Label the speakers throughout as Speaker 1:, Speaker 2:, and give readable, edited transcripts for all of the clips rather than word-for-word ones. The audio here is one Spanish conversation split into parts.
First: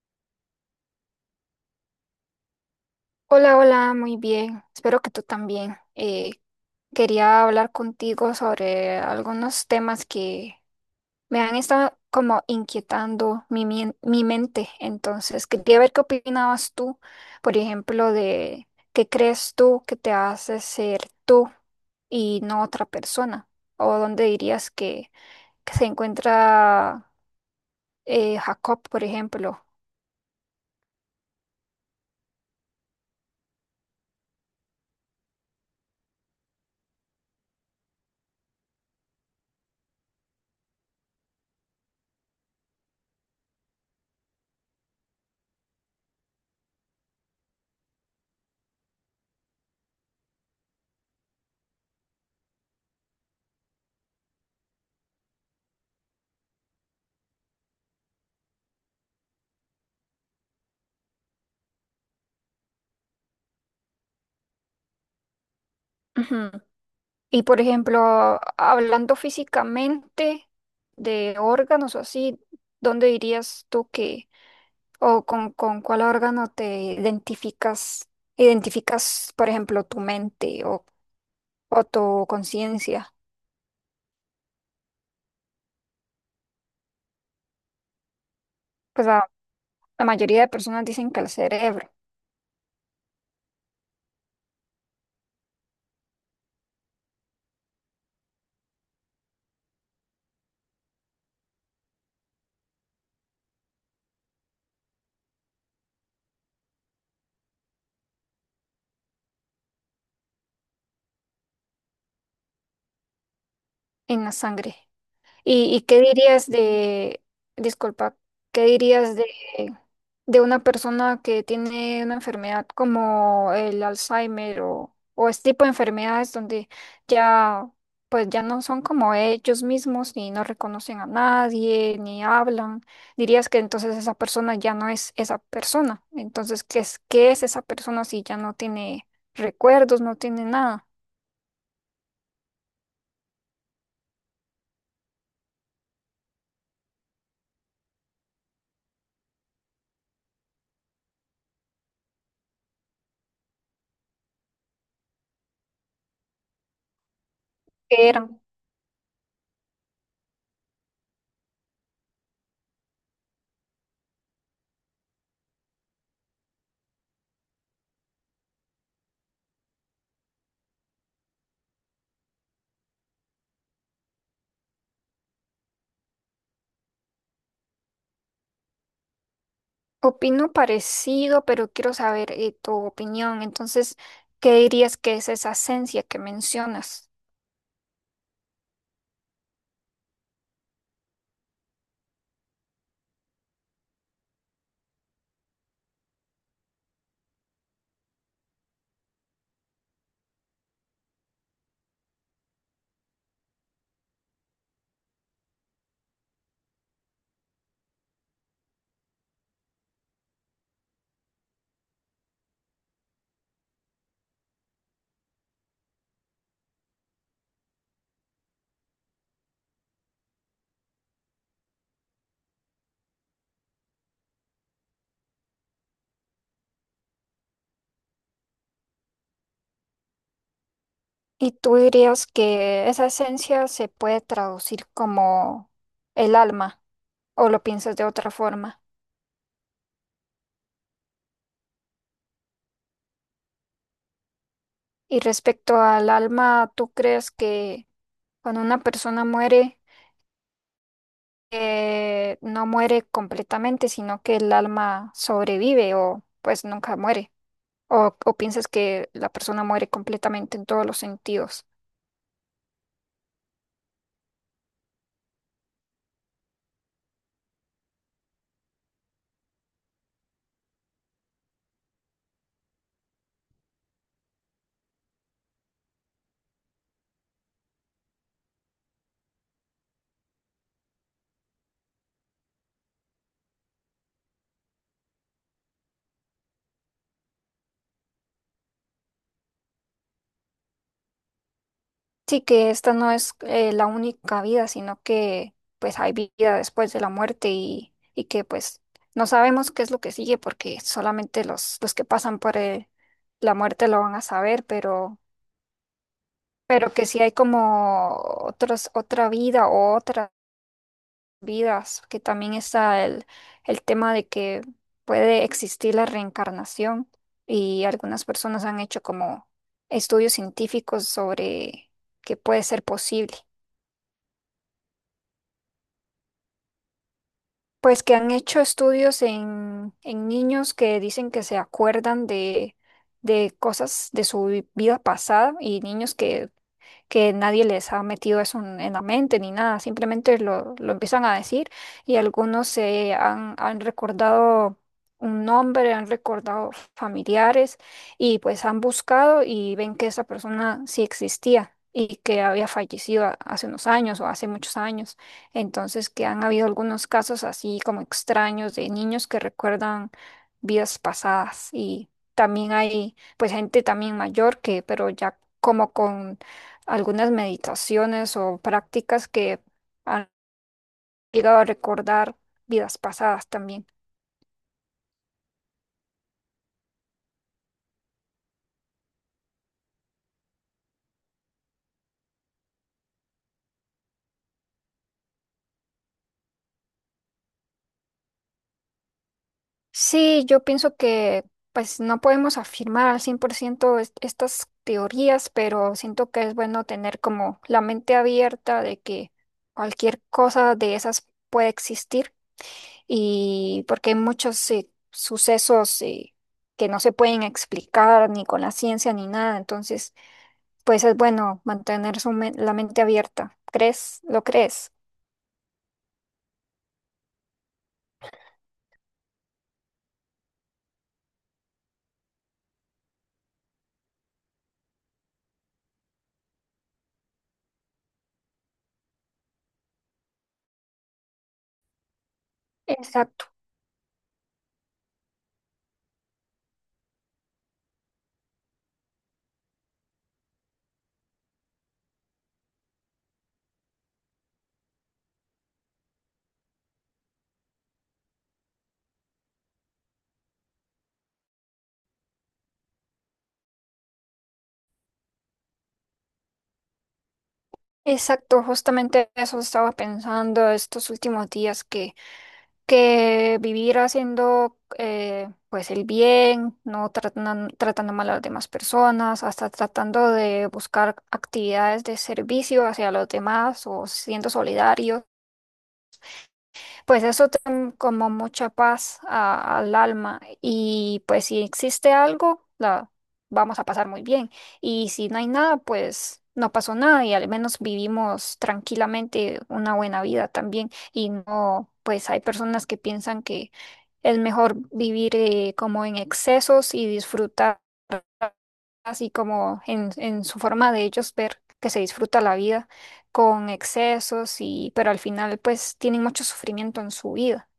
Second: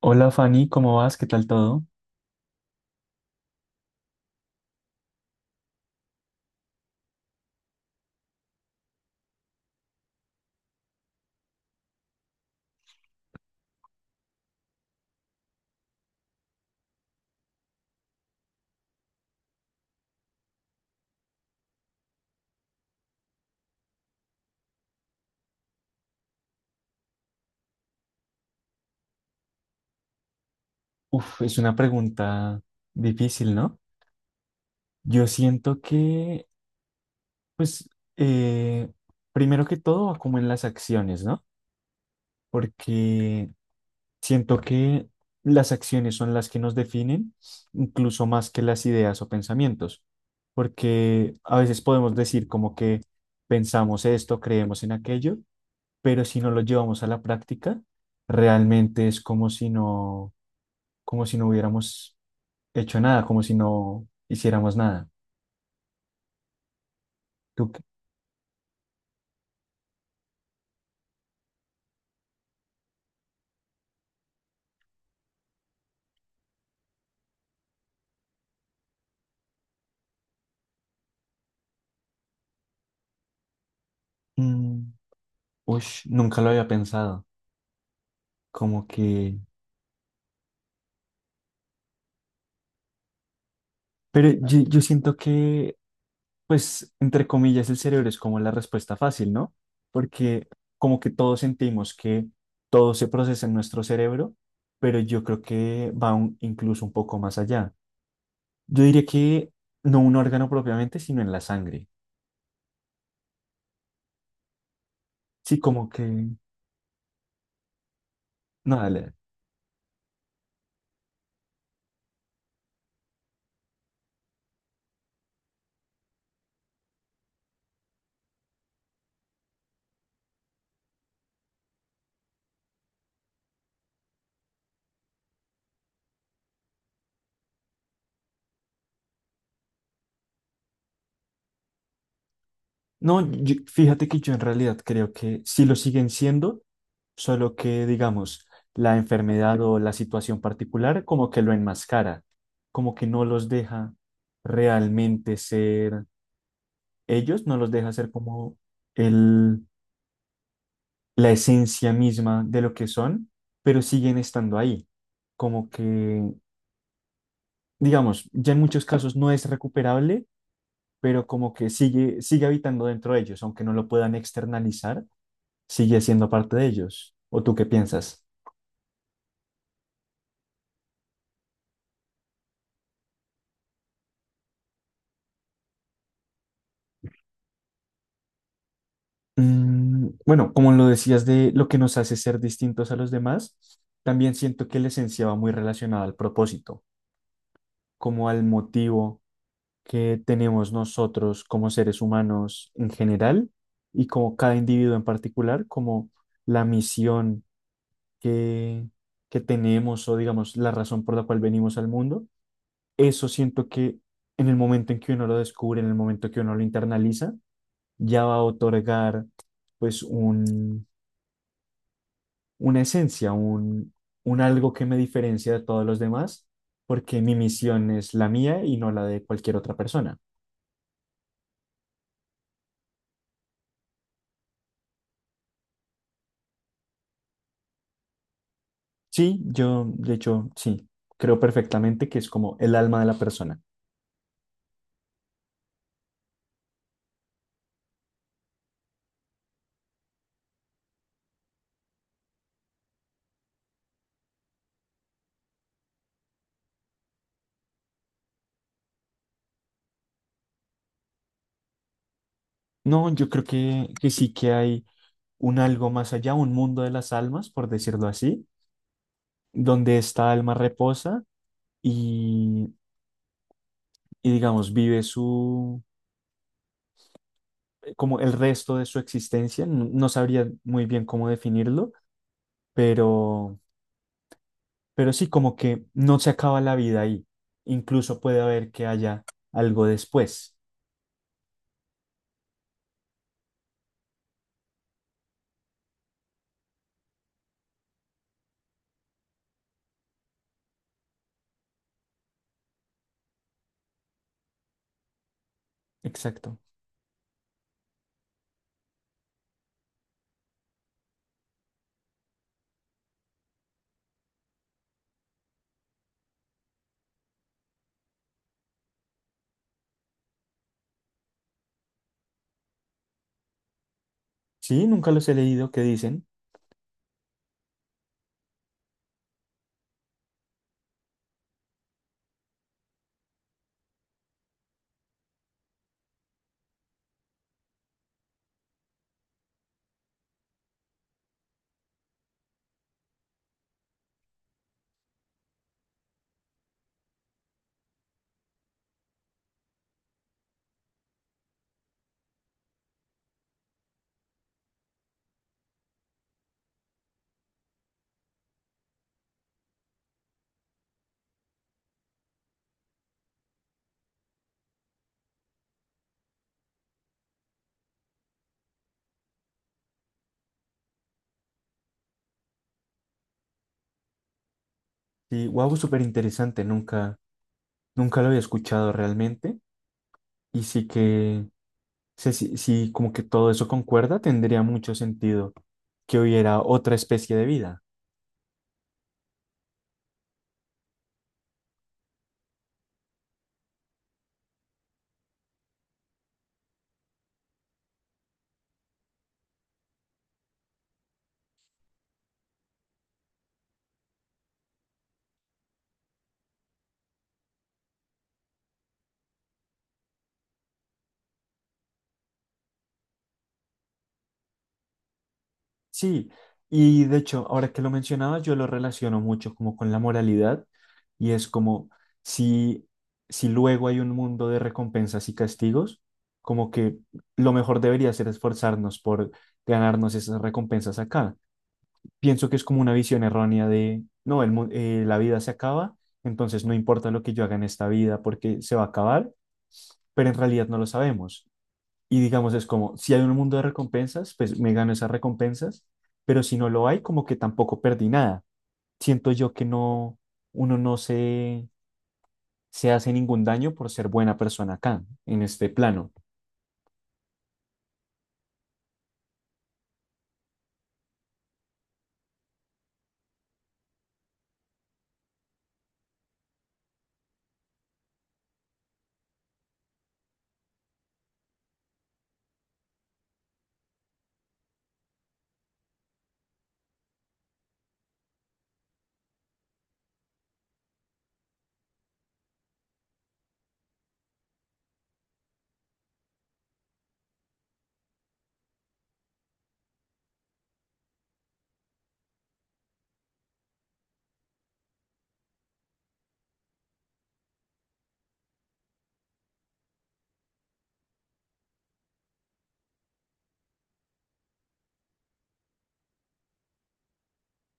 Speaker 1: Hola Fanny, ¿cómo vas? ¿Qué tal todo?
Speaker 2: Hola, hola, muy bien. Espero que tú también. Quería hablar contigo sobre algunos temas que me han estado como inquietando mi mente. Entonces, quería ver qué opinabas tú, por ejemplo, de qué crees tú que te hace ser tú y no otra persona, o dónde dirías que se encuentra Jacob, por ejemplo.
Speaker 1: Uf, es una pregunta difícil, ¿no? Yo siento que, pues, eh, primero que todo va como en las acciones, ¿no? Porque siento que las acciones son las que nos definen, incluso más que las ideas o pensamientos, porque a veces podemos decir como que pensamos esto, creemos en aquello, pero si no lo llevamos a la práctica, realmente es como si no hubiéramos hecho nada, como si no hiciéramos nada.
Speaker 2: Ujú. Y por
Speaker 1: Tú, qué-
Speaker 2: ejemplo, hablando físicamente de órganos o así, ¿dónde dirías tú o con cuál órgano te identificas, por ejemplo, tu mente o tu conciencia?
Speaker 1: mm, ush, nunca lo había pensado, como
Speaker 2: Pues
Speaker 1: que...
Speaker 2: la mayoría de personas dicen que el cerebro.
Speaker 1: Pero yo siento que, pues, entre comillas, el cerebro es como la respuesta fácil, ¿no? Porque como que todos sentimos que todo se procesa en nuestro cerebro, pero yo creo que va un- incluso un poco más allá. Yo diría que no un órgano propiamente, sino en la sangre.
Speaker 2: En la sangre.
Speaker 1: Sí,
Speaker 2: ¿Y
Speaker 1: como
Speaker 2: qué
Speaker 1: que...
Speaker 2: dirías de, disculpa, qué
Speaker 1: No, dale.
Speaker 2: dirías de una persona que tiene una enfermedad como el Alzheimer o este tipo de enfermedades donde ya, pues ya no son como ellos mismos ni no reconocen a nadie ni hablan. ¿Dirías que entonces esa persona ya no es esa persona? Entonces, qué es esa persona si ya no tiene recuerdos, no tiene nada?
Speaker 1: No, yo- fíjate que yo en realidad creo que sí lo siguen siendo, solo que, digamos, la enfermedad o la situación particular como que lo enmascara, como que no los deja realmente ser ellos, no los deja
Speaker 2: ¿Qué
Speaker 1: ser
Speaker 2: era?
Speaker 1: como el, la esencia misma de lo que son, pero siguen estando ahí. Como que, digamos, ya en muchos casos no es recuperable, pero como que sigue, sigue habitando dentro de ellos, aunque no lo puedan externalizar sigue siendo parte de ellos. ¿O tú qué piensas?
Speaker 2: Opino parecido, pero quiero saber tu opinión. Entonces, ¿qué dirías que es esa esencia que mencionas?
Speaker 1: Mm, bueno, como lo decías de lo que nos hace ser distintos a los demás, también siento que la esencia va muy relacionada al propósito, como al motivo que tenemos nosotros como seres humanos en general y como cada individuo en particular, como la misión que, que tenemos o digamos la razón por la cual venimos al mundo. Eso siento que en el momento en que uno lo descubre, en el momento que uno lo internaliza, ya va a otorgar pues un, una esencia, un algo que me diferencia de todos los demás, porque mi misión es la mía y no la de cualquier otra persona.
Speaker 2: ¿Y tú dirías que esa esencia se puede traducir como el alma o lo piensas de otra forma?
Speaker 1: Sí, yo, de hecho, sí, creo perfectamente que es como el alma de la persona.
Speaker 2: Y respecto al alma, ¿tú crees que cuando una persona muere, no muere completamente, sino que el alma sobrevive o pues nunca muere? ¿O piensas que la persona muere completamente en todos los sentidos?
Speaker 1: No, yo creo que sí que hay un algo más allá, un mundo de las almas, por decirlo así, donde esta alma reposa y, y digamos, vive como el resto de su existencia, no, no sabría muy bien cómo definirlo, pero, pero sí, como que no se acaba la vida ahí. Incluso puede haber que haya algo después.
Speaker 2: Sí, que esta no es la única vida, sino que pues hay vida después de la muerte y que pues no sabemos qué es lo que sigue porque solamente los que pasan por la muerte lo van a saber,
Speaker 1: Exacto.
Speaker 2: pero que sí hay como otros, otra vida o otras vidas, que también está el tema de que puede existir la reencarnación y algunas personas han hecho como estudios científicos sobre que puede ser posible.
Speaker 1: Sí, nunca los he leído, ¿qué dicen?
Speaker 2: Pues que han hecho estudios en niños que dicen que se acuerdan de cosas de su vida pasada y niños que nadie les ha metido eso en la mente ni nada, simplemente lo empiezan a decir y algunos se han recordado un nombre, han recordado familiares y pues han buscado y ven que esa persona sí existía. Y que había fallecido hace unos años o hace muchos años. Entonces, que han habido algunos casos así como extraños de niños que recuerdan vidas pasadas y también hay pues gente también mayor que, pero ya como con algunas meditaciones o prácticas que han llegado a recordar vidas pasadas también.
Speaker 1: Sí, wow, súper interesante, nunca, nunca lo había escuchado realmente. Y sí que, sí, sí, sí, como que todo eso concuerda, tendría mucho sentido que hubiera otra especie de vida.
Speaker 2: Sí, yo pienso que pues no podemos afirmar al 100% estas teorías, pero siento que es bueno tener como la mente abierta de que cualquier cosa de esas puede existir y porque hay muchos sucesos que no se pueden explicar ni con la ciencia ni nada, entonces pues es bueno mantener su la mente abierta. ¿Crees? ¿Lo crees?
Speaker 1: Sí, y de hecho, ahora que lo mencionabas, yo lo relaciono mucho como con la moralidad y es como si, si luego hay un mundo de recompensas y castigos, como que lo mejor debería ser esforzarnos por ganarnos esas recompensas acá. Pienso que es como una visión
Speaker 2: Exacto.
Speaker 1: errónea de, no, el, mu- la vida se acaba, entonces no importa lo que yo haga en esta vida porque se va a acabar, pero en realidad no lo sabemos. Y digamos, es como, si hay un mundo de recompensas, pues me gano esas recompensas, pero si no lo hay, como que tampoco perdí nada. Siento yo que no, uno no se, se hace ningún daño por ser buena persona acá, en este plano.
Speaker 2: Exacto, justamente eso estaba pensando estos últimos días que vivir haciendo pues el bien, no tratando mal a las demás personas, hasta tratando de buscar actividades de servicio hacia los demás o siendo solidarios. Pues eso te da como mucha paz al alma y pues si existe algo, la vamos a pasar muy bien y si no hay nada, pues no pasó nada y al menos vivimos tranquilamente una buena vida también y no, pues hay personas que piensan que es mejor vivir como en excesos y disfrutar así como en su forma de ellos ver que se disfruta la vida con excesos y pero al final pues tienen mucho sufrimiento en su vida.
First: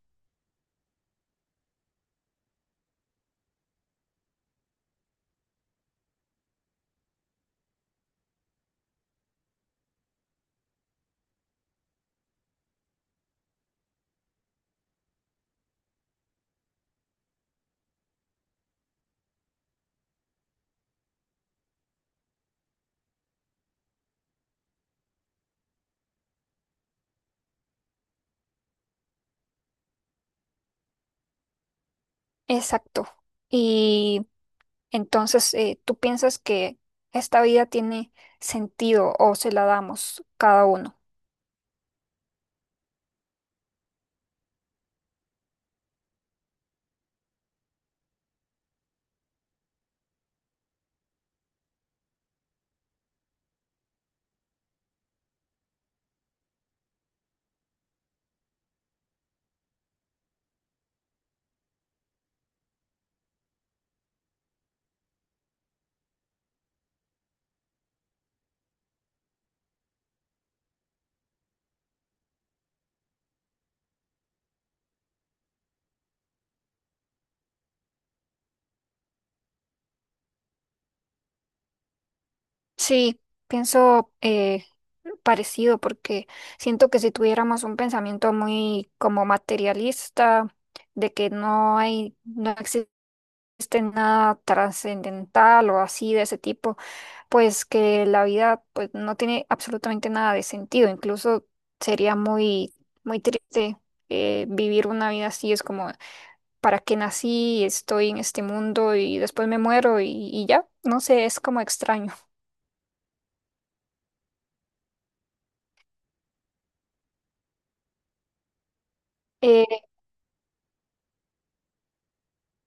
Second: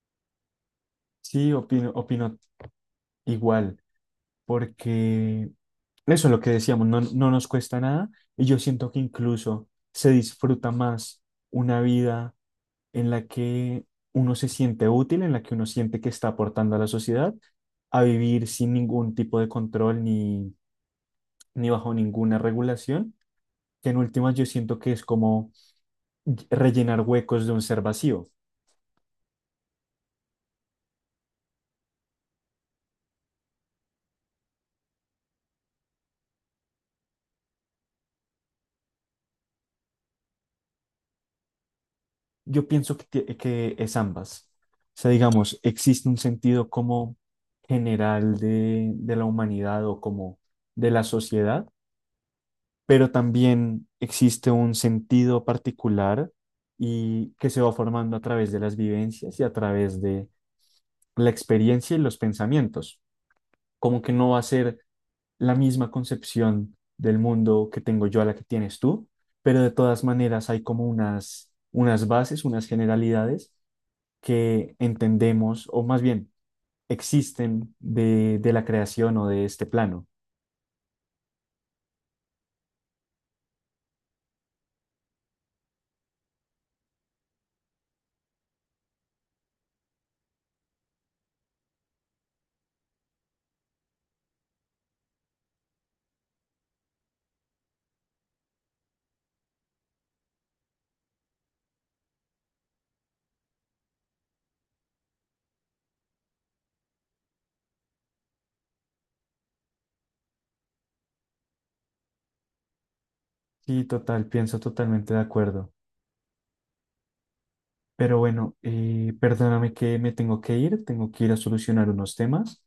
Speaker 1: Sí, opino, opino igual, porque eso es lo que decíamos, no, no nos cuesta nada y yo siento que incluso se disfruta más una vida en la que uno se siente útil, en la que uno siente que está aportando a la sociedad, a vivir sin ningún tipo de control ni, ni bajo ninguna regulación, que en últimas yo siento que es como rellenar huecos de un ser vacío.
Speaker 2: Exacto. Y entonces, ¿tú piensas que esta vida tiene sentido o se la damos cada uno?
Speaker 1: Yo pienso que, tie- que es ambas. O sea, digamos, existe un sentido como general de la humanidad o como de la sociedad pero también existe un sentido particular y que se va formando a través de las vivencias y a través de la experiencia y los pensamientos. Como que no va a ser la misma concepción del mundo que tengo yo a la que tienes tú, pero de todas maneras hay como unas, unas bases, unas generalidades que entendemos, o más bien existen de la creación o de este plano.
Speaker 2: Sí, pienso parecido porque siento que si tuviéramos un pensamiento muy como materialista, de que no hay, no existe nada trascendental o así de ese tipo, pues que la vida pues no tiene absolutamente nada de sentido, incluso sería muy muy triste, vivir una vida así, es como para qué nací, estoy en este mundo y después me muero y ya, no sé, es como extraño.
Speaker 1: Sí, total, pienso totalmente de acuerdo. Pero bueno,
Speaker 2: Eh,
Speaker 1: perdóname que me tengo que ir a solucionar unos temas,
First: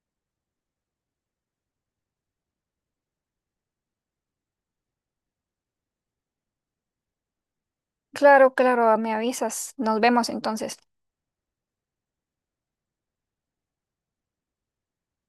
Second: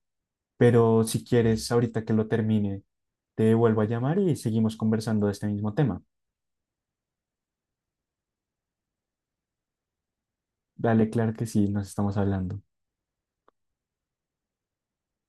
Speaker 1: pero si quieres, ahorita que lo termine, te vuelvo a llamar y seguimos conversando de este mismo tema.
Speaker 2: claro, claro, me avisas, nos vemos entonces.
Speaker 1: Dale, claro que sí, nos estamos hablando.